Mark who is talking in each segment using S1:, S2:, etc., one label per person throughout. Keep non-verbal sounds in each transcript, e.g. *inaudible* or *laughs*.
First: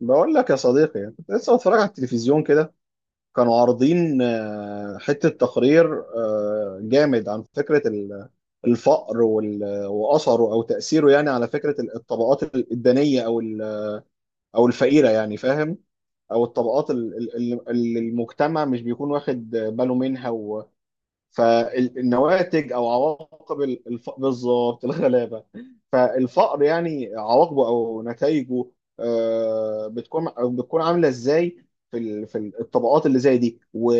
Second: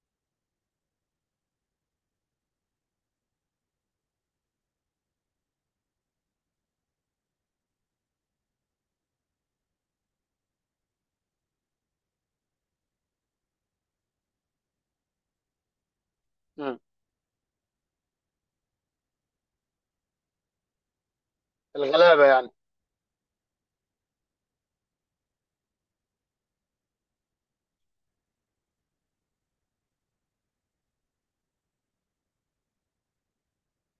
S1: بقول لك يا صديقي، أنا كنت لسه بتفرج على التلفزيون كده. كانوا عارضين حتة تقرير جامد عن فكرة الفقر وأثره أو تأثيره، يعني على فكرة الطبقات الدنية أو الفقيرة، يعني فاهم، أو
S2: مم.
S1: الطبقات اللي المجتمع مش بيكون واخد باله منها.
S2: الغلابه يعني.
S1: فالنواتج او عواقب بالظبط الغلابه. فالفقر يعني عواقبه او نتائجه. آه، بتكون بتكون عامله ازاي في في الطبقات اللي زي دي و...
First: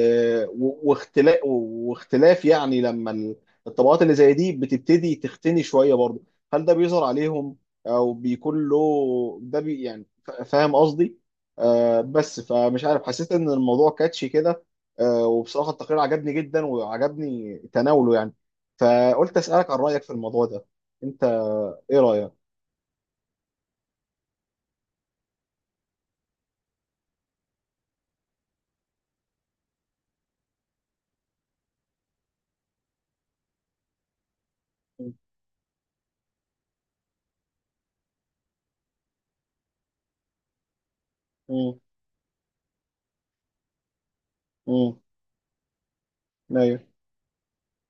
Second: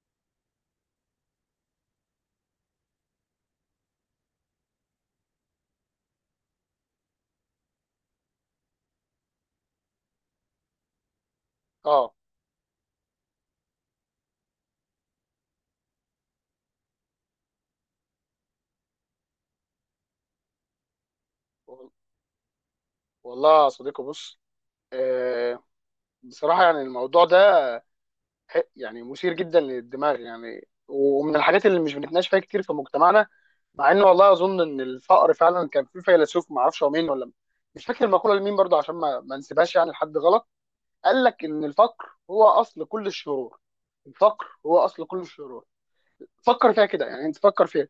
S1: و... واختلاف، يعني لما الطبقات اللي زي دي بتبتدي تختني شويه برضه. هل ده بيظهر عليهم، او بيكون له ده يعني فاهم قصدي؟
S2: اه،
S1: بس فمش عارف، حسيت ان الموضوع كاتشي كده. وبصراحه التقرير عجبني جدا وعجبني تناوله، يعني. فقلت اسالك عن رايك في الموضوع ده انت،
S2: وال-
S1: ايه رايك؟
S2: والله يا صديقي بص، آه بصراحه يعني الموضوع ده يعني مثير جدا للدماغ، يعني ومن الحاجات اللي مش بنتناقش فيها كتير في مجتمعنا، مع انه والله اظن ان
S1: مم.
S2: الفقر فعلا كان في فيلسوف ما اعرفش هو مين، ولا مش فاكر المقوله لمين برضه، عشان ما نسيبهاش يعني لحد غلط، قال لك ان
S1: مم.
S2: الفقر هو اصل كل الشرور. الفقر هو
S1: مم.
S2: اصل كل الشرور. فكر
S1: ايوه.
S2: فيها كده، يعني انت فكر فيها.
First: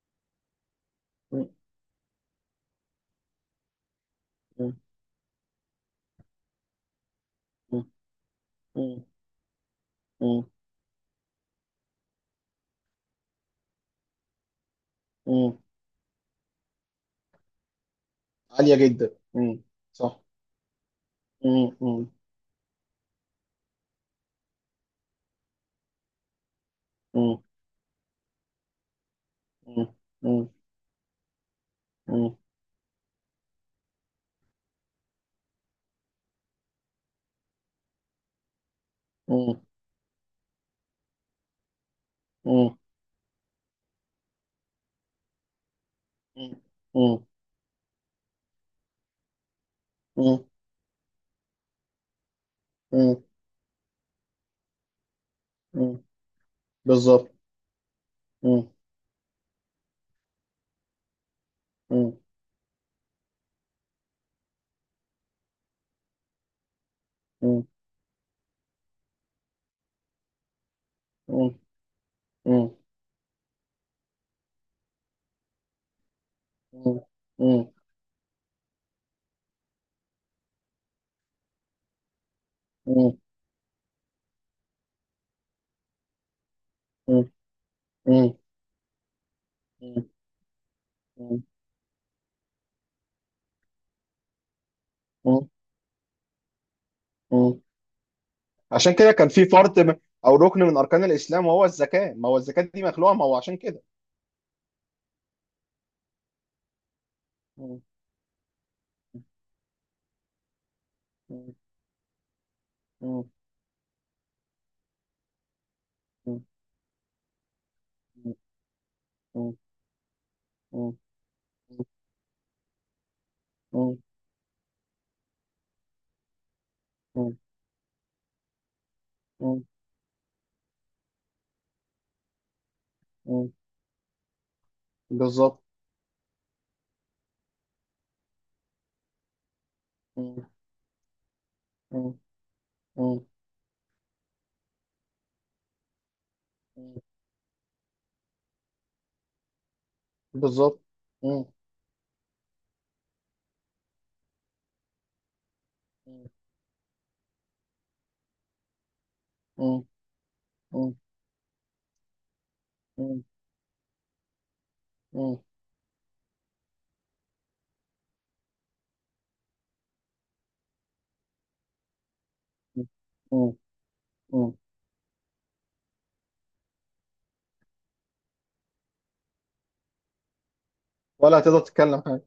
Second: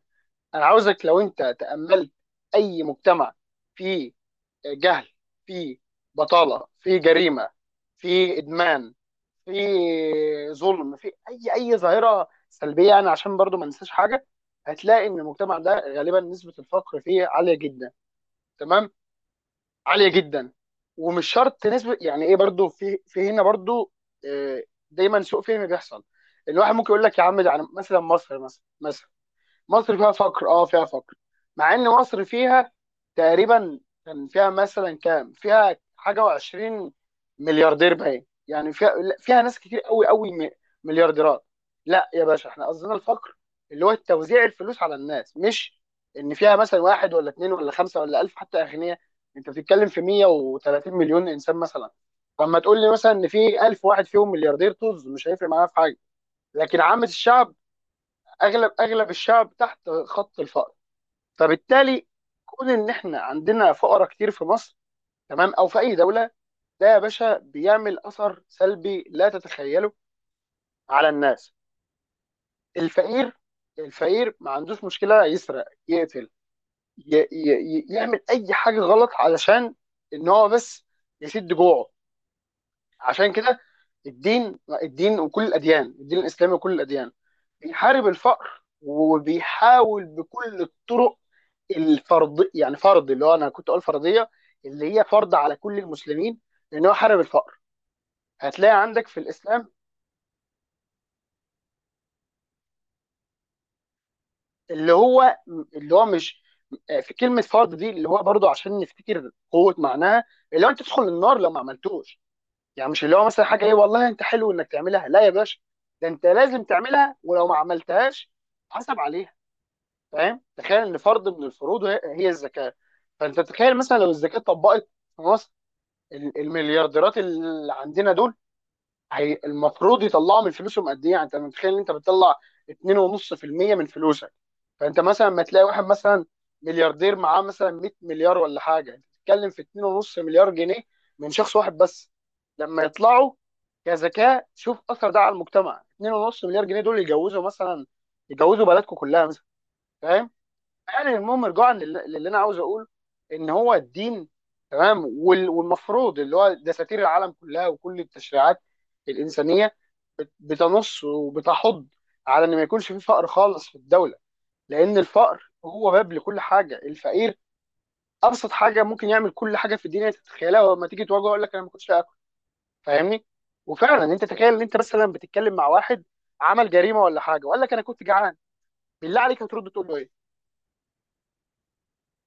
S2: انا عاوزك لو
S1: مم.
S2: انت تأملت اي مجتمع فيه
S1: مم.
S2: جهل، فيه بطالة، فيه جريمة،
S1: مم.
S2: فيه ادمان،
S1: مم. مم.
S2: فيه ظلم، فيه اي ظاهرة سلبية، يعني عشان برضو ما ننساش حاجة، هتلاقي ان
S1: مم.
S2: المجتمع ده غالبا نسبة الفقر فيه عالية جدا.
S1: عاليه
S2: تمام،
S1: جدا، مم.
S2: عالية
S1: صح.
S2: جدا. ومش شرط
S1: مم.
S2: نسبة
S1: مم.
S2: يعني ايه، برضو في هنا برضو. آه، دايما سوء فهم بيحصل. الواحد ممكن يقول لك يا
S1: مم.
S2: عم ده يعني مثلا، مصر مثلا،
S1: مم.
S2: مصر فيها فقر،
S1: مم.
S2: اه فيها فقر، مع ان مصر
S1: مم.
S2: فيها تقريبا، كان فيها مثلا كام، فيها حاجه و20 ملياردير باين يعني. فيها، لا، فيها ناس كتير قوي قوي، مليارديرات. لا يا باشا، احنا
S1: مم.
S2: قصدنا الفقر، اللي هو توزيع الفلوس على الناس، مش ان فيها
S1: مم.
S2: مثلا واحد
S1: مم.
S2: ولا اتنين ولا خمسه ولا الف حتى اغنياء. انت بتتكلم في
S1: مم. مم.
S2: 130 مليون انسان مثلا، فلما تقول لي مثلا
S1: مم.
S2: ان في 1000 واحد فيهم ملياردير، طز، مش هيفرق معايا في حاجه.
S1: مم.
S2: لكن عامه
S1: بالظبط.
S2: الشعب،
S1: مم،
S2: اغلب الشعب تحت خط الفقر. فبالتالي
S1: مم.
S2: كون ان احنا عندنا فقراء كتير في مصر، تمام، او في اي دوله، ده يا باشا
S1: مم.
S2: بيعمل اثر سلبي لا تتخيله على
S1: مم.
S2: الناس.
S1: مم.
S2: الفقير، الفقير ما عندوش مشكله يسرق، يقتل،
S1: مم.
S2: ي ي
S1: مم.
S2: ي يعمل اي حاجه غلط علشان ان هو بس يسد جوعه.
S1: مم.
S2: عشان كده الدين، الدين وكل الاديان، الدين الاسلامي وكل الاديان، بيحارب
S1: مم.
S2: الفقر
S1: مم.
S2: وبيحاول بكل الطرق.
S1: مم.
S2: الفرض يعني فرض، اللي هو انا كنت اقول فرضيه، اللي هي فرض
S1: مم.
S2: على كل المسلمين، لان هو حارب الفقر.
S1: مم.
S2: هتلاقي
S1: عشان
S2: عندك
S1: كده
S2: في
S1: كان في
S2: الاسلام
S1: فرض، او ركن من اركان الاسلام وهو الزكاه. ما هو الزكاه دي مخلوقه، ما هو عشان كده.
S2: اللي هو اللي هو مش، في كلمه فرض دي اللي هو برضو عشان نفتكر قوه معناها، اللي هو انت تدخل النار لو ما عملتوش. يعني مش اللي هو مثلا حاجه ايه، والله انت حلو انك تعملها، لا يا باشا، ده انت لازم تعملها، ولو ما عملتهاش حسب عليها. فاهم؟ تخيل ان فرض من الفروض هي هي الزكاه. فانت تخيل مثلا لو الزكاه اتطبقت في مصر، المليارديرات اللي عندنا دول، هي المفروض يطلعوا من فلوسهم قد ايه؟ يعني انت متخيل ان انت بتطلع 2.5% من فلوسك؟ فانت مثلا ما
S1: بالظبط.
S2: تلاقي واحد مثلا ملياردير معاه مثلا 100 مليار ولا حاجه، انت بتتكلم في 2.5 مليار جنيه من شخص واحد بس لما يطلعوا كذكاء. شوف اثر ده على المجتمع، 2.5 مليار جنيه دول يجوزوا مثلا، يجوزوا بلدكم كلها مثلا. فاهم؟
S1: بالظبط.
S2: يعني المهم رجوعا للي انا عاوز اقوله، ان هو الدين، تمام، والمفروض اللي هو دساتير العالم كلها وكل التشريعات الانسانيه، بتنص وبتحض على ان ما يكونش في فقر خالص في الدوله، لان الفقر هو باب لكل حاجه. الفقير ابسط حاجه ممكن يعمل كل حاجه في الدنيا تتخيلها، ولما تيجي تواجهه يقول لك انا ما كنتش اكل. فاهمني؟ وفعلا انت تخيل ان انت مثلا بتتكلم مع واحد عمل جريمه ولا حاجه وقال لك انا كنت جعان، بالله عليك هترد تقول له ايه؟
S1: ولا هتقدر تتكلم حاجه.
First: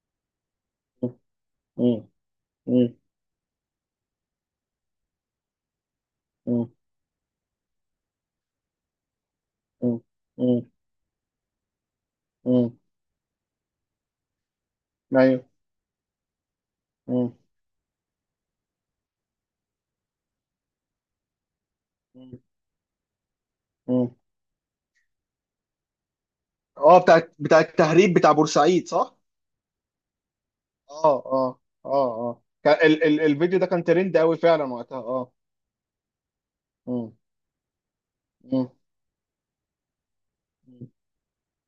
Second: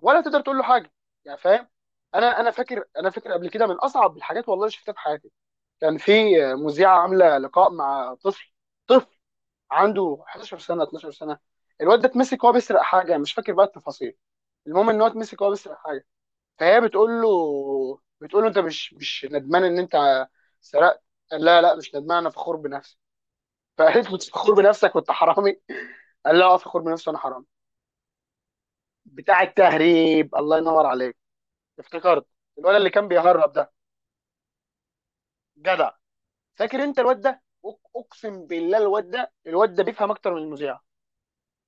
S2: ولا تقدر تقول له حاجه. يعني فاهم. انا انا فاكر انا فاكر قبل كده من اصعب الحاجات والله اللي شفتها في حياتي، كان في مذيعه عامله لقاء مع طفل، طفل عنده 11 سنه 12 سنه. الواد ده اتمسك وهو بيسرق حاجه، مش فاكر بقى التفاصيل، المهم ان هو اتمسك
S1: ايوه.
S2: وهو بيسرق حاجه. فهي بتقول له انت مش ندمان ان انت سرقت؟ قال لا لا، مش ندمان، انا فخور بنفسي. فقالت له فخور بنفسك وانت حرامي؟ قال لا اه، فخور
S1: اه.
S2: بنفسي وانا
S1: بتاع
S2: حرامي.
S1: بتاع التهريب بتاع بورسعيد، صح.
S2: بتاع التهريب، الله ينور
S1: اه.
S2: عليك،
S1: اه. اه.
S2: افتكرت
S1: اه. كان
S2: الولد اللي
S1: ال
S2: كان
S1: ال
S2: بيهرب
S1: الفيديو ده
S2: ده.
S1: كان ترند قوي فعلا وقتها، اه.
S2: جدع. فاكر انت
S1: مم.
S2: الواد ده؟ اقسم
S1: مم.
S2: بالله الواد ده بيفهم اكتر من المذيع.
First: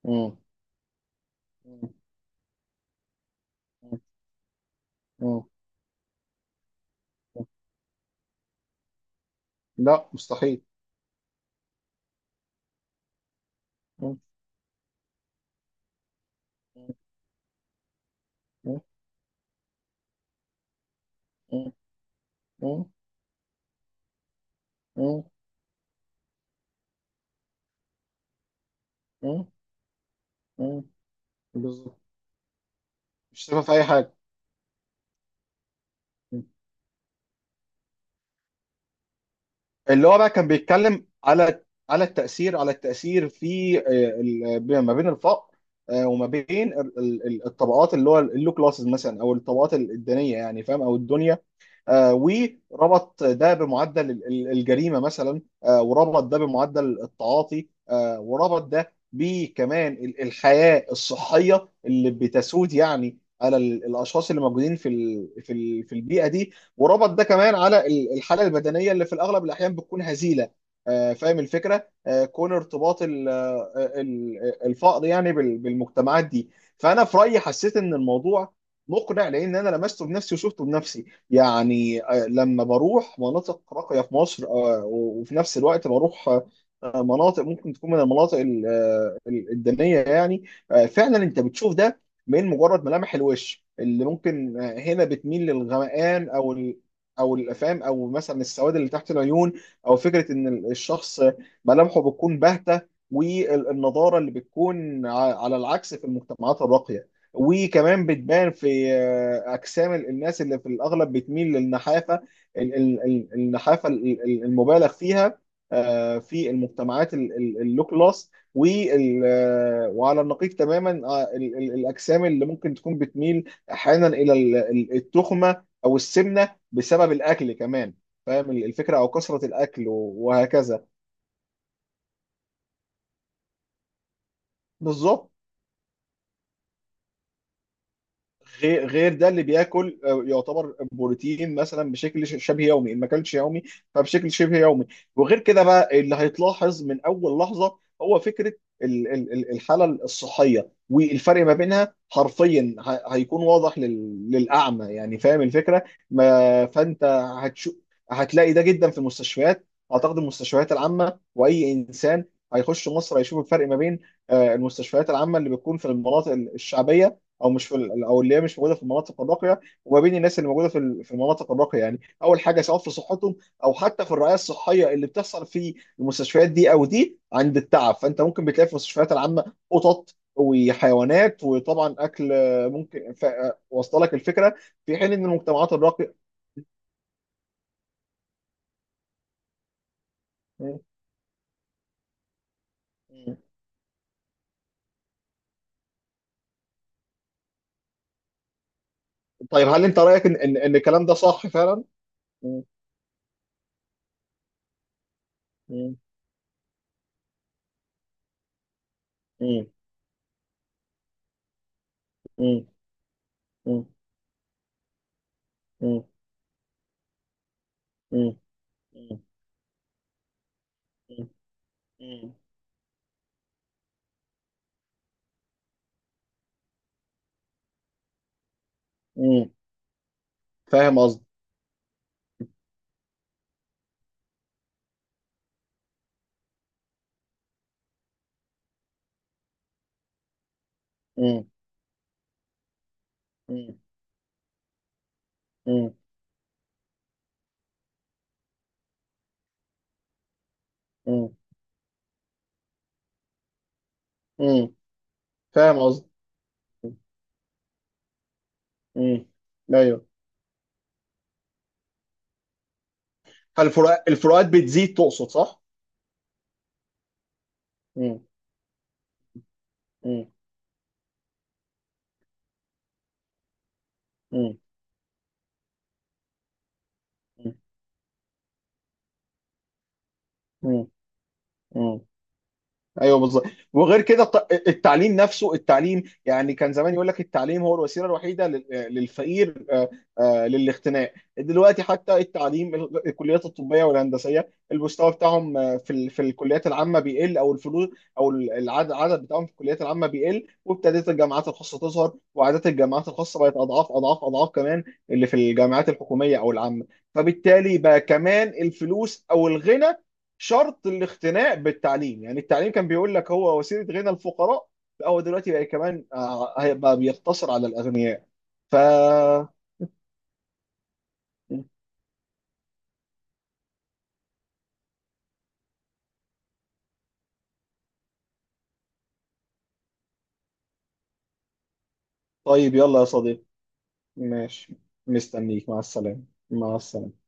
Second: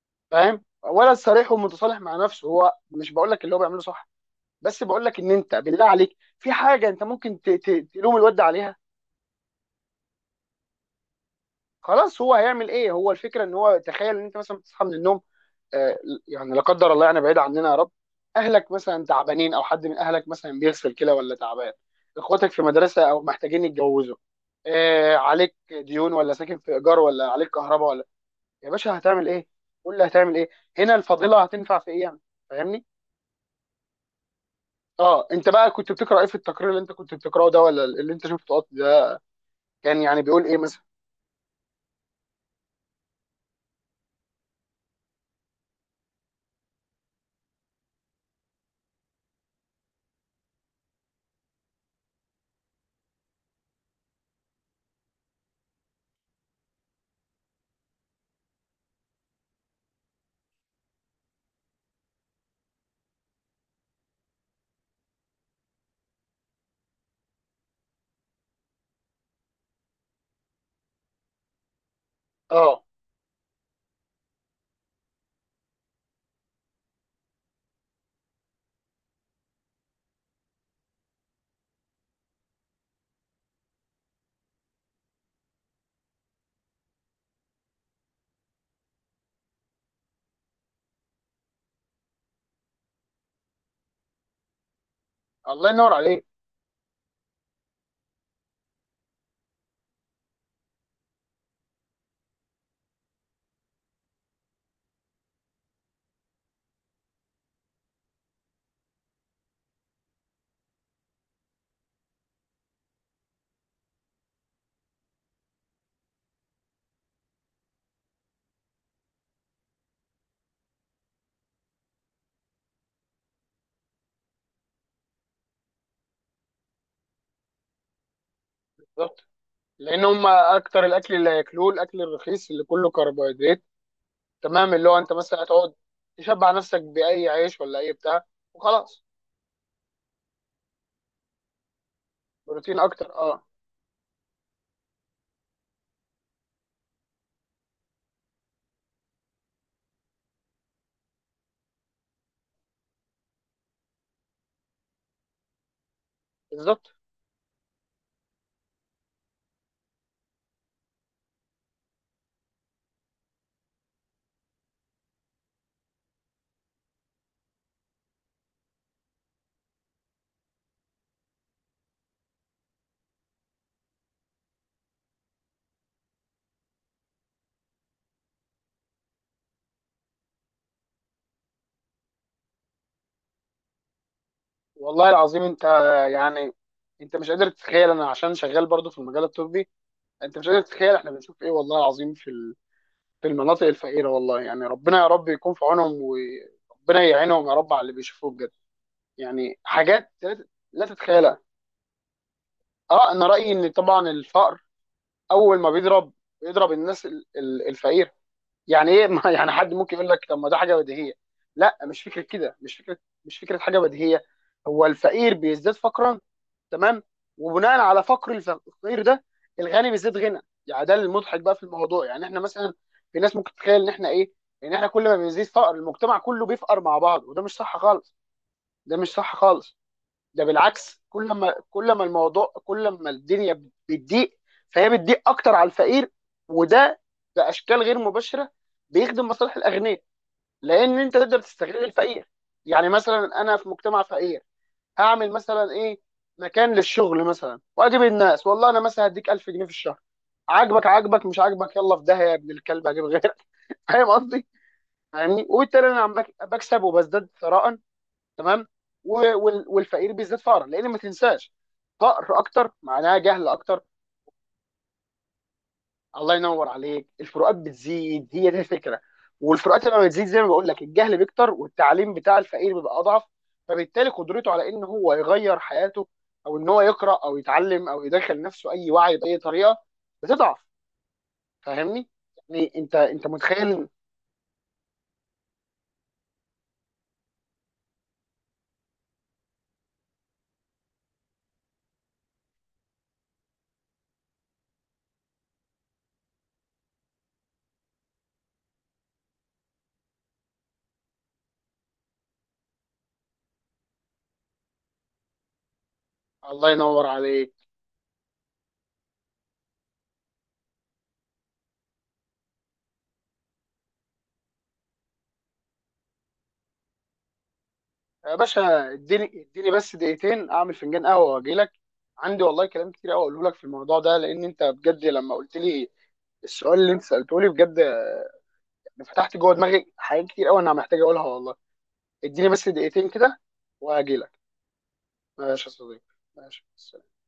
S1: مم.
S2: فاهم؟ ولا صريح
S1: مم.
S2: ومتصالح مع نفسه. هو مش بقول لك اللي هو بيعمله
S1: مم.
S2: صح، بس بقول لك ان
S1: مم.
S2: انت بالله عليك في حاجه انت ممكن تلوم الواد ده عليها؟
S1: لا، مستحيل.
S2: خلاص هو هيعمل ايه؟ هو الفكره ان هو، تخيل
S1: مم.
S2: ان انت مثلا بتصحى من النوم، آه، يعني لا قدر الله، يعني بعيد عننا يا رب، اهلك
S1: مم.
S2: مثلا تعبانين او حد من اهلك مثلا بيغسل كلى ولا تعبان،
S1: مم.
S2: اخواتك في
S1: مم.
S2: مدرسه او محتاجين يتجوزوا، آه،
S1: مم.
S2: عليك ديون ولا ساكن في ايجار ولا عليك كهرباء، يا باشا هتعمل ايه؟
S1: مم.
S2: قول لي هتعمل ايه.
S1: مم.
S2: هنا الفضيله هتنفع في
S1: بالظبط.
S2: ايه يعني؟ فاهمني؟
S1: مش شايفها في اي حاجه.
S2: اه، انت بقى كنت بتقرا ايه في
S1: مم.
S2: التقرير اللي انت كنت بتقراه ده، ولا اللي انت شفته ده، كان
S1: اللي هو
S2: يعني
S1: بقى
S2: بيقول
S1: كان
S2: ايه مثلا؟
S1: بيتكلم على التاثير في ما بين الفقر. وما بين الطبقات اللي هو اللو كلاسز مثلا، او الطبقات الدينيه، يعني فاهم، او الدنيا. آه، وربط ده بمعدل الجريمه مثلا، وربط ده بمعدل التعاطي، وربط ده بكمان الحياه الصحيه اللي بتسود، يعني على الاشخاص اللي موجودين في في البيئه دي، وربط ده كمان على الحاله البدنيه اللي في الاغلب الاحيان بتكون هزيله. فاهم الفكره، كون
S2: اه،
S1: ارتباط الفقر يعني بالمجتمعات دي. فانا في رايي حسيت ان الموضوع مقنع، لان انا لمسته بنفسي وشفته بنفسي. يعني لما بروح مناطق راقية في مصر، وفي نفس الوقت بروح مناطق ممكن تكون من المناطق الدنية يعني. فعلا انت بتشوف ده من مجرد ملامح الوش، اللي ممكن هنا بتميل
S2: الله ينور عليك،
S1: للغمقان او الافام، او مثلا السواد اللي تحت العيون، او فكرة ان الشخص ملامحه بتكون باهتة، والنضارة اللي بتكون على العكس في المجتمعات الراقية. وكمان بتبان في اجسام الناس، اللي في الاغلب بتميل للنحافه، النحافه المبالغ فيها، في المجتمعات اللو كلاس، وعلى النقيض تماما، الاجسام اللي ممكن تكون بتميل احيانا الى التخمه او السمنه، بسبب الاكل كمان، فاهم الفكره، او
S2: بالظبط،
S1: كثره الاكل،
S2: لان هم
S1: وهكذا.
S2: اكتر الاكل اللي هياكلوه الاكل الرخيص اللي كله كربوهيدرات. تمام، اللي هو انت
S1: بالظبط.
S2: مثلا هتقعد تشبع نفسك باي عيش ولا اي بتاع
S1: غير
S2: وخلاص.
S1: غير ده اللي بياكل يعتبر بروتين مثلا بشكل شبه
S2: بروتين
S1: يومي، ان ما
S2: اكتر،
S1: اكلش
S2: اه،
S1: يومي. فبشكل شبه يومي. وغير كده بقى، اللي هيتلاحظ من اول لحظه هو فكره الحاله الصحيه، والفرق ما بينها حرفيا هيكون واضح للاعمى، يعني فاهم الفكره، ما
S2: بالظبط.
S1: فانت هتشو هتلاقي ده جدا في المستشفيات. اعتقد المستشفيات العامه، واي انسان هيخش مصر هيشوف الفرق ما بين المستشفيات العامه اللي بتكون في المناطق الشعبيه، او اللي هي مش موجوده في المناطق الراقيه، وما بين الناس اللي موجوده في في المناطق الراقيه، يعني اول حاجه سواء في صحتهم او حتى في الرعايه الصحيه اللي بتحصل في المستشفيات دي، او دي عند التعب، فانت ممكن بتلاقي في المستشفيات العامه قطط وحيوانات وطبعا اكل، واصله لك الفكره. في
S2: والله
S1: حين ان
S2: العظيم انت،
S1: المجتمعات الراقيه.
S2: يعني انت مش قادر تتخيل، انا عشان شغال برضو في المجال الطبي، انت مش قادر
S1: م-
S2: تتخيل احنا بنشوف ايه والله العظيم في في
S1: م.
S2: المناطق الفقيره. والله يعني ربنا يا رب يكون في عونهم وربنا يعينهم يا رب على اللي بيشوفوه بجد. يعني
S1: طيب، هل انت
S2: حاجات
S1: رايك ان ان إن
S2: لا
S1: الكلام ده
S2: تتخيلها.
S1: صح فعلا؟ م-
S2: اه، انا رايي ان طبعا الفقر اول ما
S1: م-
S2: بيضرب الناس الفقيره. يعني ايه *laughs* يعني
S1: م-
S2: حد ممكن يقول لك طب ما ده حاجه بديهيه. لا مش فكره كده،
S1: م-
S2: مش فكره، مش فكره حاجه
S1: م-
S2: بديهيه. هو الفقير بيزداد
S1: م-
S2: فقرا، تمام، وبناء على فقر
S1: م-
S2: الفقير
S1: م-
S2: ده الغني بيزيد غنى. يعني ده المضحك بقى في الموضوع. يعني
S1: م-
S2: احنا مثلا، في ناس ممكن تتخيل ان احنا ايه، ان احنا كل ما بيزيد فقر المجتمع كله بيفقر مع بعض، وده مش صح خالص، ده مش صح
S1: م-
S2: خالص. ده
S1: فاهم
S2: بالعكس،
S1: قصدي؟
S2: كل ما كل ما الموضوع، كل ما الدنيا بتضيق، فهي بتضيق اكتر على الفقير. وده باشكال غير مباشره بيخدم مصالح الاغنياء، لان انت تقدر تستغل الفقير. يعني مثلا انا في
S1: مم.
S2: مجتمع فقير، اعمل مثلا
S1: مم.
S2: ايه؟ مكان للشغل مثلا، واجيب الناس والله انا مثلا هديك 1000 جنيه في الشهر، عاجبك عاجبك،
S1: مم.
S2: مش عاجبك يلا في داهيه يا ابن الكلب، هجيب غيرك. *laughs* فاهم قصدي؟
S1: مم.
S2: فاهمني؟
S1: فاهم
S2: وبالتالي انا
S1: قصدي.
S2: عم بكسب وبزداد ثراء، تمام،
S1: مم. ايوه.
S2: والفقير بيزداد فقرا، لان ما تنساش فقر اكتر معناها جهل
S1: هل
S2: اكتر.
S1: الفروقات بتزيد، تقصد، صح؟
S2: الله ينور عليك، الفروقات
S1: مم.
S2: بتزيد، هي دي الفكره. والفروقات لما بتزيد
S1: مم.
S2: زي ما بقول لك، الجهل بيكتر، والتعليم بتاع الفقير بيبقى اضعف، فبالتالي قدرته
S1: مم.
S2: على ان هو يغير حياته، او ان هو يقرا او يتعلم او يدخل نفسه اي وعي باي طريقه، بتضعف.
S1: مم. مم.
S2: فاهمني؟ يعني انت
S1: ايوه،
S2: انت
S1: بالظبط.
S2: متخيل؟
S1: وغير كده التعليم نفسه، التعليم، يعني كان زمان يقول لك التعليم هو الوسيله الوحيده للفقير، للاختناق. دلوقتي حتى التعليم الكليات الطبيه والهندسيه، المستوى بتاعهم في في الكليات العامه بيقل، او الفلوس، او العدد بتاعهم في الكليات العامه بيقل، وابتدت الجامعات الخاصه تظهر، وعادات الجامعات الخاصه بقت اضعاف اضعاف اضعاف كمان اللي في الجامعات الحكوميه او
S2: الله
S1: العامه.
S2: ينور عليك.
S1: فبالتالي بقى كمان الفلوس او الغنى شرط الاختناق بالتعليم، يعني التعليم كان بيقول لك هو وسيله غنى الفقراء. لا، هو دلوقتي بقى كمان هيبقى بيقتصر على الاغنياء.
S2: يا
S1: ف
S2: باشا اديني، بس دقيقتين اعمل فنجان قهوه واجي لك. عندي والله كلام كتير قوي اقوله لك في الموضوع ده، لان انت بجد لما قلت لي السؤال اللي انت سالته لي، بجد فتحت جوه دماغي حاجات كتير قوي انا محتاج اقولها والله. اديني بس
S1: طيب، يلا يا
S2: دقيقتين كده
S1: صديقي.
S2: وهجيلك.
S1: ماشي.
S2: ماشي
S1: مستنيك،
S2: يا
S1: مع
S2: صديقي،
S1: السلامه.
S2: ماشي.
S1: مع السلامه.